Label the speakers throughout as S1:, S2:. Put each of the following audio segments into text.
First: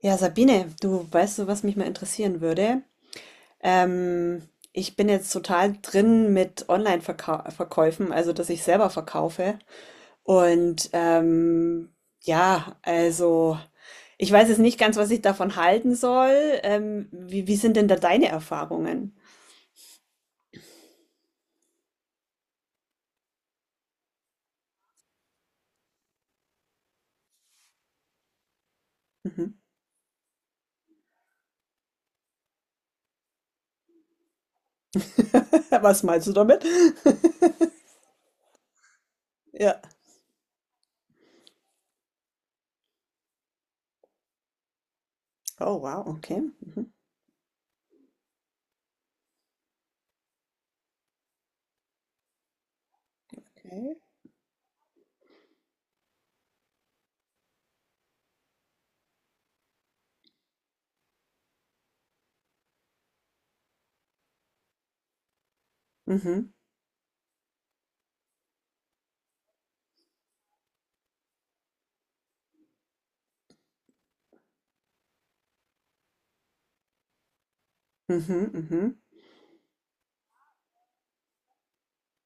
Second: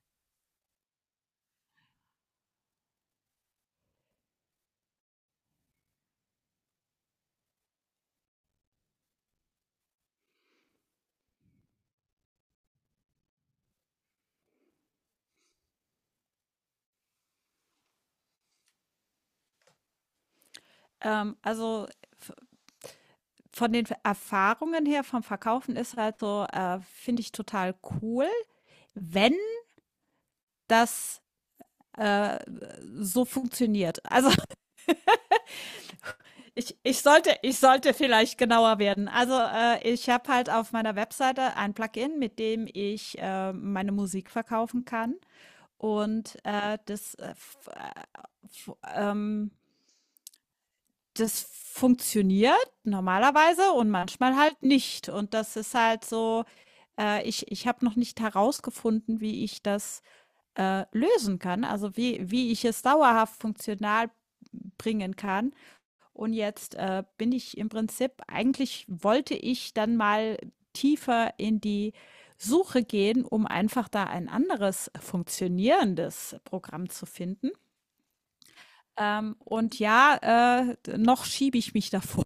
S1: Ja, Sabine, du weißt du, was mich mal interessieren würde? Ähm, Ich bin jetzt total drin mit Online-Verkäufen, also dass ich selber verkaufe. Und ja, also ich weiß jetzt nicht ganz, was ich davon halten soll. Wie sind denn da deine Erfahrungen?
S2: Also v von den Erfahrungen her vom Verkaufen ist halt so, finde ich total cool, wenn
S1: Mhm.
S2: das äh, so funktioniert. Also
S1: Was meinst du damit?
S2: ich, ich sollte ich sollte vielleicht genauer werden. Also
S1: Ja.
S2: ich habe halt auf meiner Webseite ein Plugin, mit dem ich meine Musik verkaufen kann,
S1: Oh, wow,
S2: und
S1: okay. Mhm.
S2: f- ähm, das funktioniert normalerweise und
S1: Okay.
S2: manchmal halt nicht. Und das ist halt so. Ich habe noch nicht herausgefunden, wie ich das lösen kann, also wie ich es dauerhaft funktional bringen kann. Und
S1: Mhm,
S2: jetzt bin ich im Prinzip, eigentlich wollte ich dann mal tiefer in die Suche gehen, um einfach da ein anderes funktionierendes Programm zu finden.
S1: mhm, mhm.
S2: Und ja, noch schiebe ich mich davor.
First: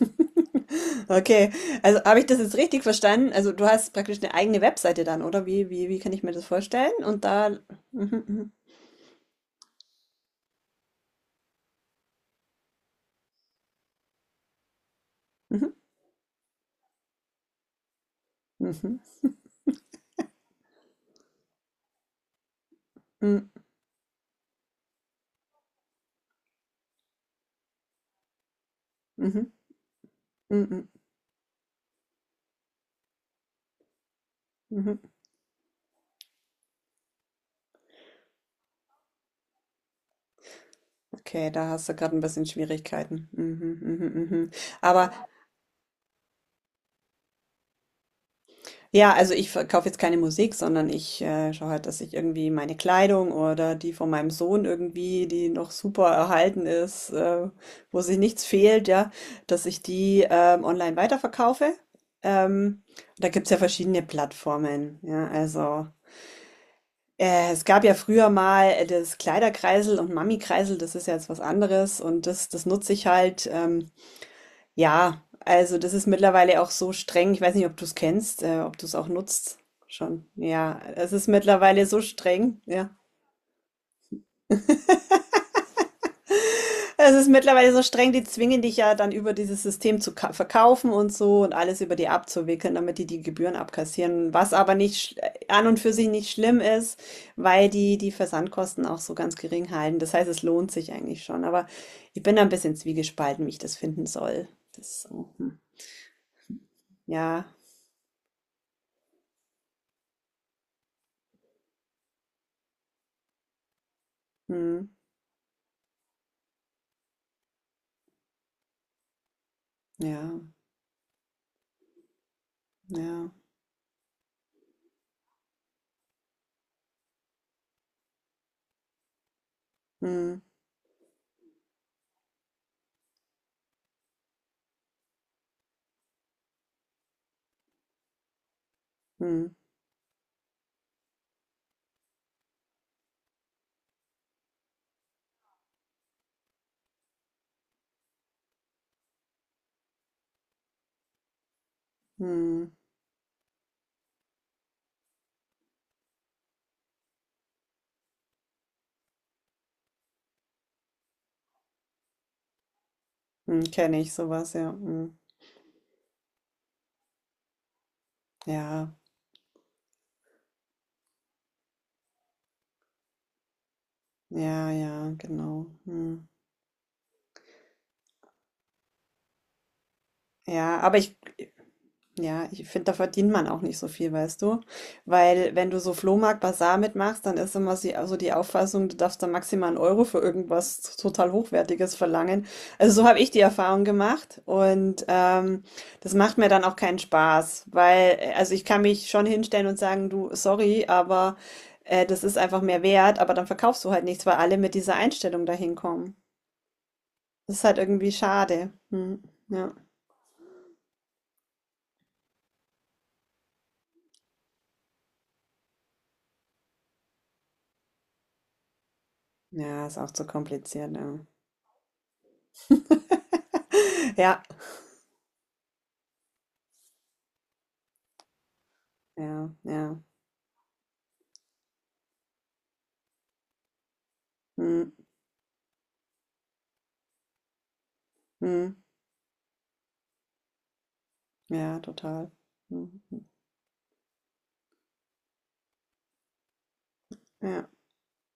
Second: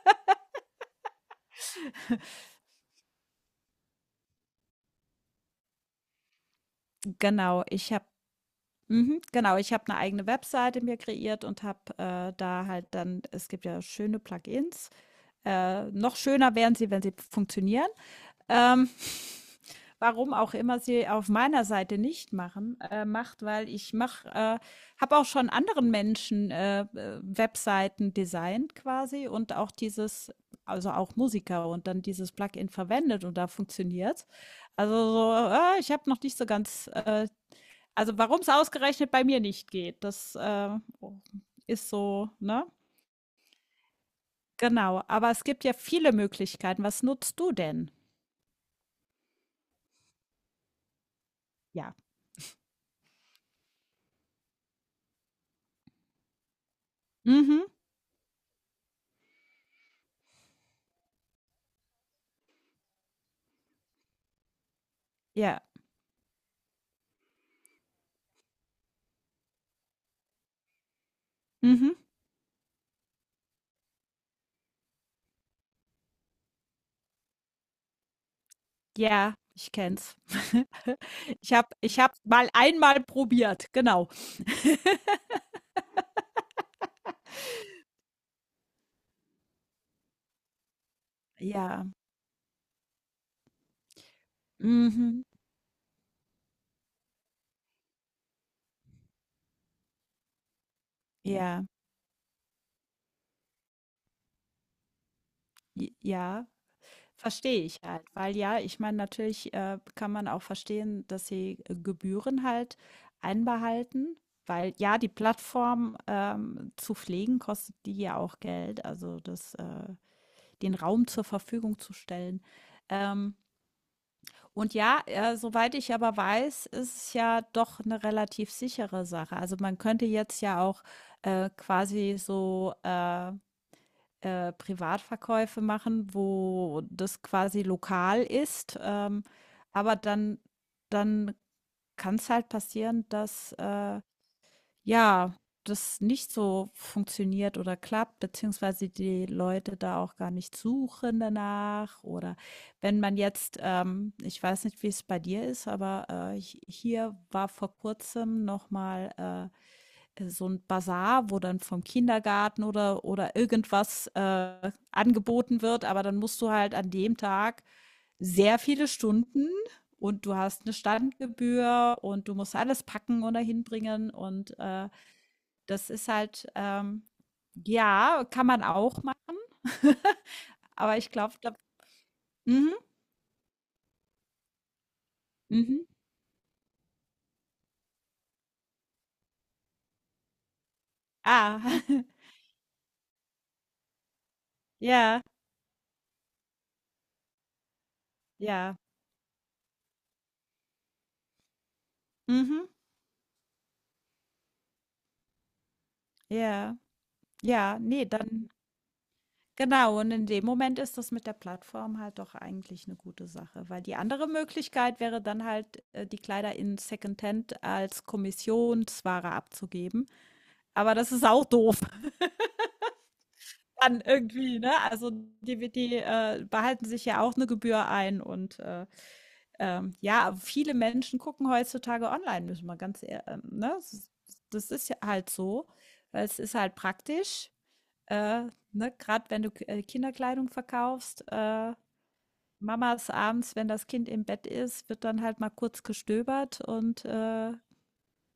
S1: Okay, also habe ich das jetzt richtig verstanden? Also du hast praktisch eine eigene Webseite dann, oder? Wie kann ich mir das vorstellen? Und da...
S2: Genau, ich habe,
S1: Mhm, mhm,
S2: mhm, genau, ich habe eine eigene Webseite mir kreiert und habe, da halt, dann es gibt ja schöne Plugins.
S1: mhm,
S2: Noch schöner wären sie, wenn sie funktionieren. Ähm,
S1: mhm,
S2: warum auch immer sie auf meiner Seite nicht machen, macht,
S1: mhm,
S2: weil ich mach, habe auch schon anderen Menschen Webseiten designt quasi,
S1: mhm,
S2: und auch dieses,
S1: mhm, mhm,
S2: also auch Musiker, und dann dieses Plugin verwendet, und da funktioniert. Also
S1: mhm.
S2: so, ah, ich habe noch nicht so ganz, also warum es ausgerechnet bei mir nicht geht, das
S1: Okay, da hast
S2: ist
S1: du gerade ein
S2: so,
S1: bisschen
S2: ne?
S1: Schwierigkeiten. Mhm, mhm, mhm, mhm.
S2: Genau,
S1: Aber
S2: aber es gibt ja viele Möglichkeiten. Was nutzt du denn?
S1: ja, also ich verkaufe jetzt keine Musik, sondern ich schaue halt,
S2: Ja.
S1: dass ich irgendwie meine Kleidung oder die von meinem Sohn irgendwie, die noch super erhalten ist,
S2: Mhm.
S1: wo sich nichts fehlt, ja, dass ich die online weiterverkaufe. Ähm, Da gibt's ja verschiedene Plattformen, ja,
S2: Ja.
S1: also es gab ja früher mal das Kleiderkreisel und Mami-Kreisel, das ist ja jetzt was
S2: Mhm.
S1: anderes und das nutze ich halt. Ja, also das ist mittlerweile auch so streng. Ich weiß nicht, ob du es kennst, ob du es auch
S2: Ja,
S1: nutzt
S2: ich kenn's.
S1: schon. Ja, es ist
S2: Ich habe,
S1: mittlerweile
S2: ich
S1: so
S2: hab mal
S1: streng. Ja,
S2: einmal probiert, genau.
S1: es ist mittlerweile so streng. Die zwingen dich ja dann über dieses System zu verkaufen und so und alles
S2: Ja.
S1: über die abzuwickeln, damit die die Gebühren abkassieren. Was aber nicht
S2: Mhm.
S1: sch- an und für sich nicht schlimm ist, weil die die Versandkosten auch so ganz gering halten. Das heißt, es lohnt sich eigentlich schon.
S2: Ja.
S1: Aber ich bin da ein bisschen zwiegespalten, wie ich das finden soll. Das ist so, hm.
S2: J ja.
S1: Ja,
S2: Verstehe ich halt, weil ja, ich meine, natürlich kann man auch verstehen, dass sie Gebühren halt einbehalten, weil
S1: hm.
S2: ja, die Plattform, zu pflegen kostet die ja auch Geld, also das,
S1: Ja,
S2: den Raum zur Verfügung zu stellen.
S1: ja.
S2: Ähm, und ja, soweit ich aber weiß, ist es ja doch eine relativ sichere Sache. Also man könnte
S1: Hm,
S2: jetzt ja auch quasi so Privatverkäufe machen, wo das quasi lokal ist.
S1: hm,
S2: Aber dann kann es halt passieren, dass ja, das nicht so funktioniert oder klappt, beziehungsweise die Leute da auch gar nicht suchen danach. Oder
S1: hm,
S2: wenn man jetzt, ich weiß nicht, wie es bei dir ist, aber hier war vor kurzem nochmal so ein Basar, wo dann vom Kindergarten oder
S1: mhm, kenne
S2: irgendwas
S1: ich sowas, ja. Mhm.
S2: angeboten wird, aber dann musst du halt an dem Tag sehr viele
S1: Ja,
S2: Stunden, und du hast eine Standgebühr, und du musst alles packen oder hinbringen und
S1: ja, ja, genau.
S2: das ist
S1: Mhm.
S2: halt, ja, kann man auch machen.
S1: Ja, aber
S2: Aber ich
S1: ich
S2: glaube, da
S1: Ja, ich
S2: mhm,
S1: finde, da verdient man auch nicht so viel, weißt du? Weil wenn du
S2: mhm.
S1: so Flohmarkt, Basar mitmachst, dann ist immer also die Auffassung, du darfst da maximal einen Euro für irgendwas total
S2: Ah,
S1: Hochwertiges verlangen. Also so habe ich die Erfahrung gemacht und
S2: ja,
S1: das macht mir dann auch keinen Spaß, weil, also ich
S2: ja.
S1: kann mich schon hinstellen und sagen, du, sorry, aber das ist einfach
S2: Mhm,
S1: mehr wert, aber dann verkaufst du halt nichts, weil alle mit dieser Einstellung dahin kommen.
S2: ja.
S1: Das ist
S2: Ja,
S1: halt
S2: nee,
S1: irgendwie
S2: dann
S1: schade. Hm, ja.
S2: genau. Und in dem Moment ist das mit der Plattform halt doch eigentlich eine gute Sache, weil die andere Möglichkeit wäre dann halt, die Kleider in Secondhand als Kommissionsware
S1: Ja, ist
S2: abzugeben.
S1: auch zu kompliziert,
S2: Aber das
S1: ja.
S2: ist auch doof dann
S1: Ja,
S2: irgendwie, ne? Also, die behalten sich ja auch eine Gebühr ein, und
S1: ja, ja.
S2: Ja, viele Menschen gucken heutzutage online, müssen wir ganz ehrlich, ne? Das ist
S1: Mhm.
S2: ja halt so, weil es ist halt praktisch, äh,
S1: Mhm.
S2: ne? Gerade wenn du Kinderkleidung verkaufst,
S1: Ja, total.
S2: Mamas
S1: Mhm.
S2: abends, wenn das Kind im Bett ist, wird dann halt mal kurz gestöbert und
S1: Ja,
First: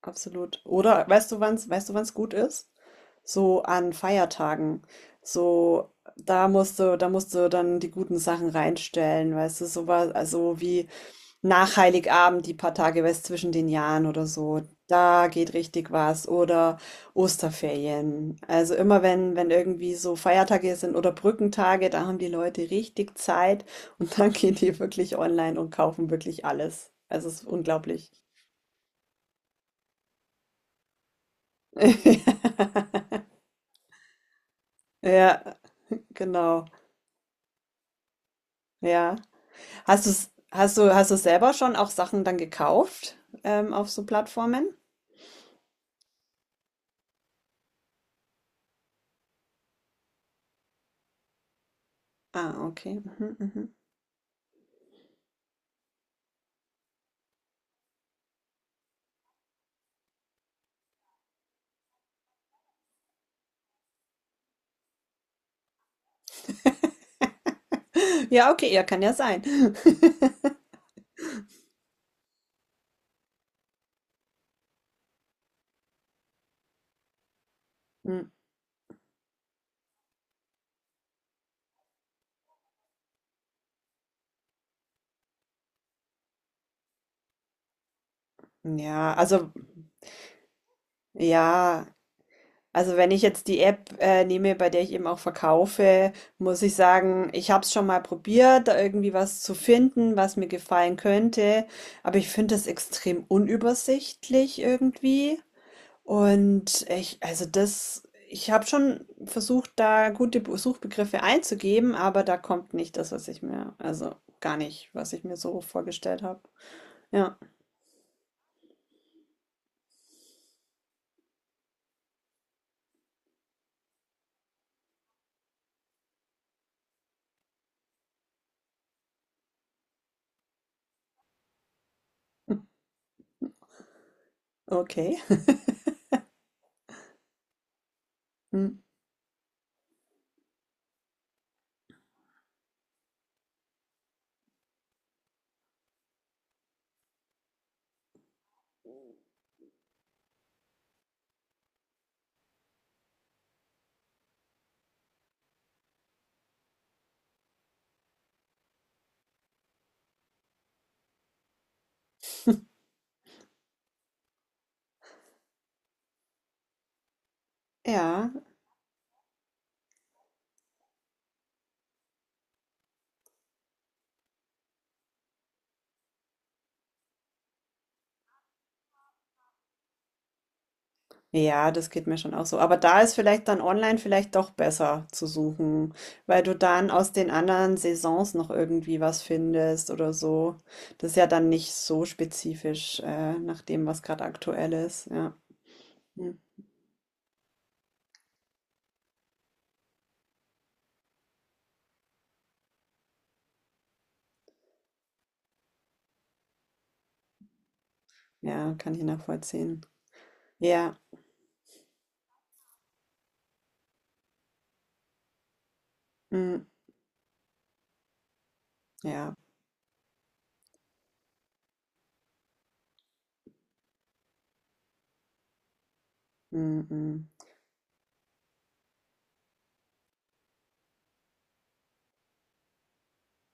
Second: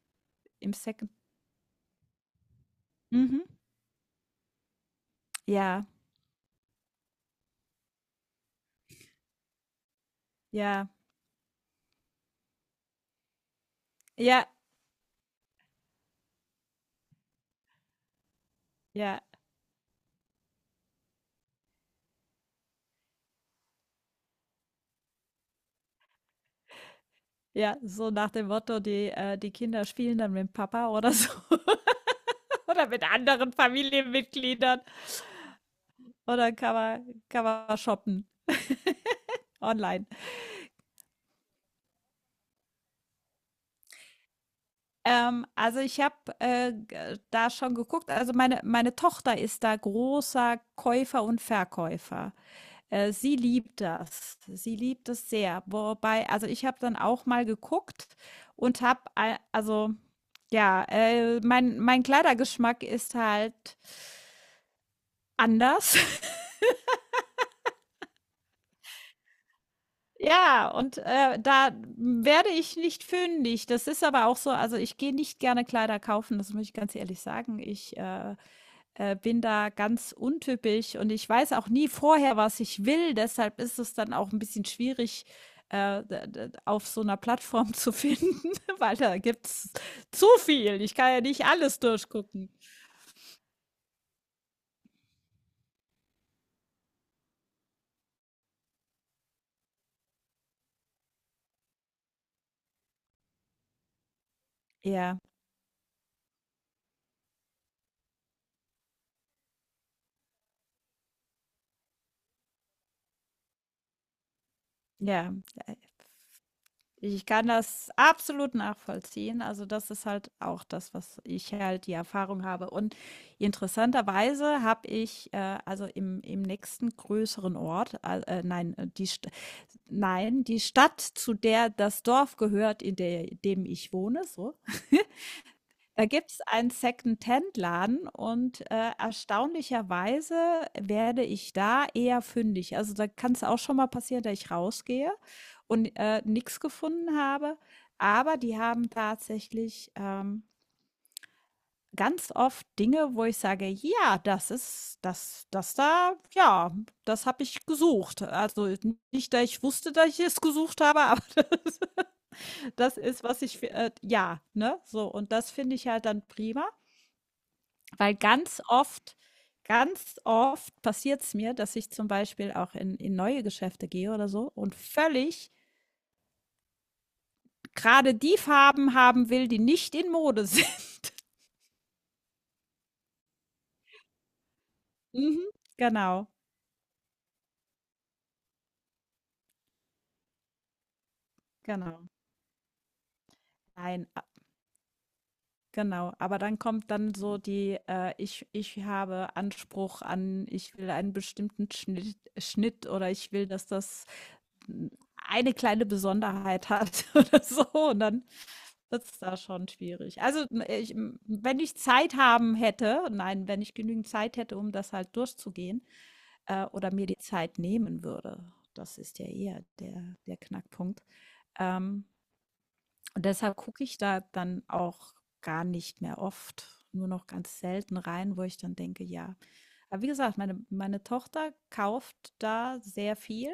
S1: absolut.
S2: im
S1: Oder
S2: Second.
S1: weißt du, wann's gut ist?
S2: Mhm.
S1: So an Feiertagen.
S2: Ja,
S1: So, da musst du dann die guten Sachen reinstellen, weißt du, sowas, also wie
S2: ja,
S1: nach Heiligabend, die paar Tage was zwischen den Jahren oder
S2: ja,
S1: so, da geht richtig was. Oder Osterferien. Also immer
S2: ja,
S1: wenn irgendwie so Feiertage sind oder Brückentage, da haben die Leute richtig Zeit und dann gehen die wirklich online und kaufen wirklich alles. Also es ist
S2: ja, so
S1: unglaublich.
S2: nach dem Motto, die Kinder spielen dann mit Papa oder so oder mit anderen Familienmitgliedern.
S1: Ja,
S2: Oder
S1: genau.
S2: kann man shoppen
S1: Ja. Hast
S2: online.
S1: du's, hast du, hast du selber schon auch Sachen dann gekauft, auf so Plattformen?
S2: Also ich habe da schon geguckt. Also meine Tochter ist da großer Käufer und Verkäufer.
S1: Ah, okay. Mhm,
S2: Sie
S1: mhm.
S2: liebt das. Sie liebt es sehr. Wobei, also ich habe dann auch mal geguckt und habe, also ja, mein Kleidergeschmack ist halt anders.
S1: Ja, okay, ja, kann ja sein.
S2: Ja, und da werde ich nicht fündig. Das ist aber auch so, also ich gehe nicht gerne Kleider kaufen, das muss ich ganz ehrlich sagen. Ich,
S1: Hm,
S2: äh, äh, bin da ganz untypisch, und ich weiß auch nie vorher, was ich will. Deshalb ist es dann auch ein bisschen schwierig, d d auf so einer Plattform zu finden, weil
S1: ja,
S2: da
S1: also,
S2: gibt's zu viel. Ich kann ja nicht alles
S1: ja,
S2: durchgucken.
S1: also wenn ich jetzt die App nehme, bei der ich eben auch verkaufe, muss ich sagen, ich habe es schon mal probiert, da irgendwie was zu finden, was mir gefallen könnte, aber ich finde es extrem unübersichtlich
S2: Ja,
S1: irgendwie. Und ich habe schon versucht, da gute Suchbegriffe einzugeben, aber da kommt nicht das, was ich mir, also gar nicht, was ich
S2: ja,
S1: mir so
S2: äh
S1: vorgestellt habe.
S2: ich
S1: Ja,
S2: kann das absolut nachvollziehen. Also, das ist halt auch das, was ich halt die Erfahrung habe. Und interessanterweise habe ich, äh, also im nächsten größeren Ort, nein, die Stadt, zu der das Dorf gehört, in dem ich wohne, so,
S1: okay.
S2: da gibt's einen Secondhand-Laden, und
S1: Hm.
S2: erstaunlicherweise werde ich da eher fündig. Also, da kann es auch schon mal passieren, dass ich rausgehe und nix gefunden habe. Aber die haben tatsächlich, ganz oft Dinge, wo ich sage: „Ja, das ist das das da ja, das habe ich gesucht.“ Also, nicht, dass ich wusste, dass ich es gesucht habe, aber das das ist, was ich ja, ne, so. Und das finde ich halt dann prima. Weil
S1: Ja.
S2: ganz oft passiert es mir, dass ich zum Beispiel auch in neue Geschäfte gehe oder so, und völlig gerade die Farben haben will, die nicht in Mode sind.
S1: Ja, das geht mir schon auch so. Aber da ist vielleicht dann online vielleicht doch besser zu
S2: Mhm.
S1: suchen,
S2: Genau,
S1: weil du dann aus den anderen Saisons noch irgendwie was findest oder so. Das ist ja dann nicht so
S2: genau.
S1: spezifisch, nach dem, was
S2: Nein,
S1: gerade aktuell ist. Ja.
S2: genau.
S1: Hm.
S2: Aber dann kommt dann so die, äh, ich habe Anspruch an, ich will einen bestimmten Schnitt, oder ich will, dass das n- eine kleine Besonderheit hat oder so. Und dann
S1: Ja, kann ich
S2: das ist da schon
S1: nachvollziehen.
S2: schwierig. Also,
S1: Ja.
S2: wenn ich Zeit haben hätte, nein, wenn ich genügend Zeit hätte, um das halt durchzugehen,
S1: Hm.
S2: oder mir die Zeit nehmen würde, das ist ja
S1: Ja.
S2: eher der Knackpunkt. Ähm, und deshalb gucke ich da dann auch gar nicht mehr oft,
S1: Hm,
S2: nur noch
S1: hm.
S2: ganz selten rein, wo ich dann denke, ja. Aber wie gesagt, meine Tochter kauft da sehr viel.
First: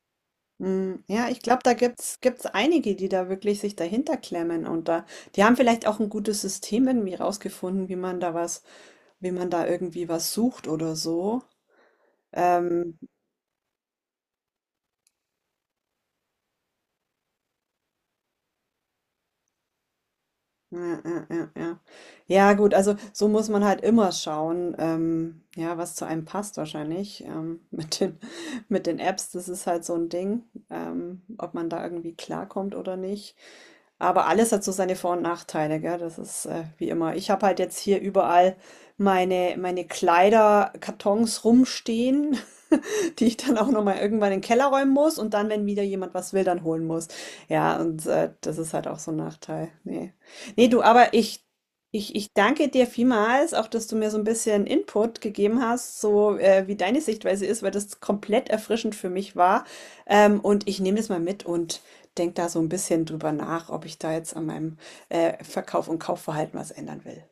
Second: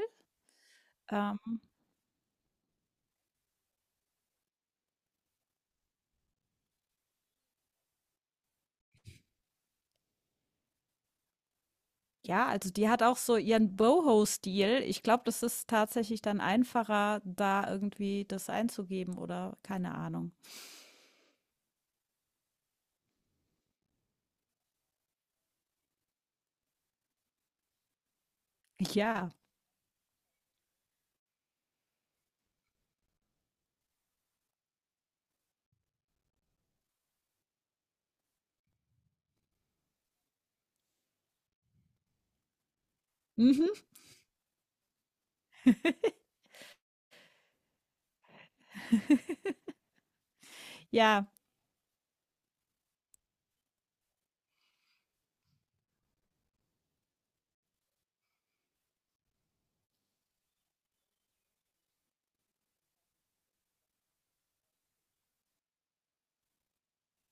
S1: Mm, ja, ich
S2: Ähm,
S1: glaube, da gibt's einige, die da wirklich sich dahinter klemmen und die haben vielleicht auch ein gutes System irgendwie rausgefunden, wie man da irgendwie was sucht oder so.
S2: Ja, also die
S1: Ähm,
S2: hat auch so ihren Boho-Stil. Ich glaube, das ist tatsächlich dann einfacher, da irgendwie das einzugeben, oder keine Ahnung.
S1: ja, ja, ja, ja. Ja, gut, also so muss man halt immer schauen, ja, was zu einem passt wahrscheinlich. Mit den, mit den Apps,
S2: Ja.
S1: das ist halt so ein Ding, ob man da irgendwie klarkommt oder nicht. Aber alles hat so seine Vor und Nachteile, gell? Das ist wie immer. Ich habe halt jetzt hier überall meine Kleiderkartons rumstehen. Die ich dann auch
S2: Mhm.
S1: nochmal irgendwann in den Keller räumen muss und dann, wenn wieder jemand was will, dann holen muss. Ja, und das ist halt auch so ein Nachteil. Nee. Nee, du, aber
S2: Ja.
S1: ich danke dir vielmals, auch dass du mir so ein bisschen Input gegeben hast, so wie deine Sichtweise ist, weil das komplett erfrischend für mich war. Und ich nehme das mal mit und denke da so ein bisschen drüber nach, ob ich da jetzt an meinem Verkauf und Kaufverhalten was ändern will.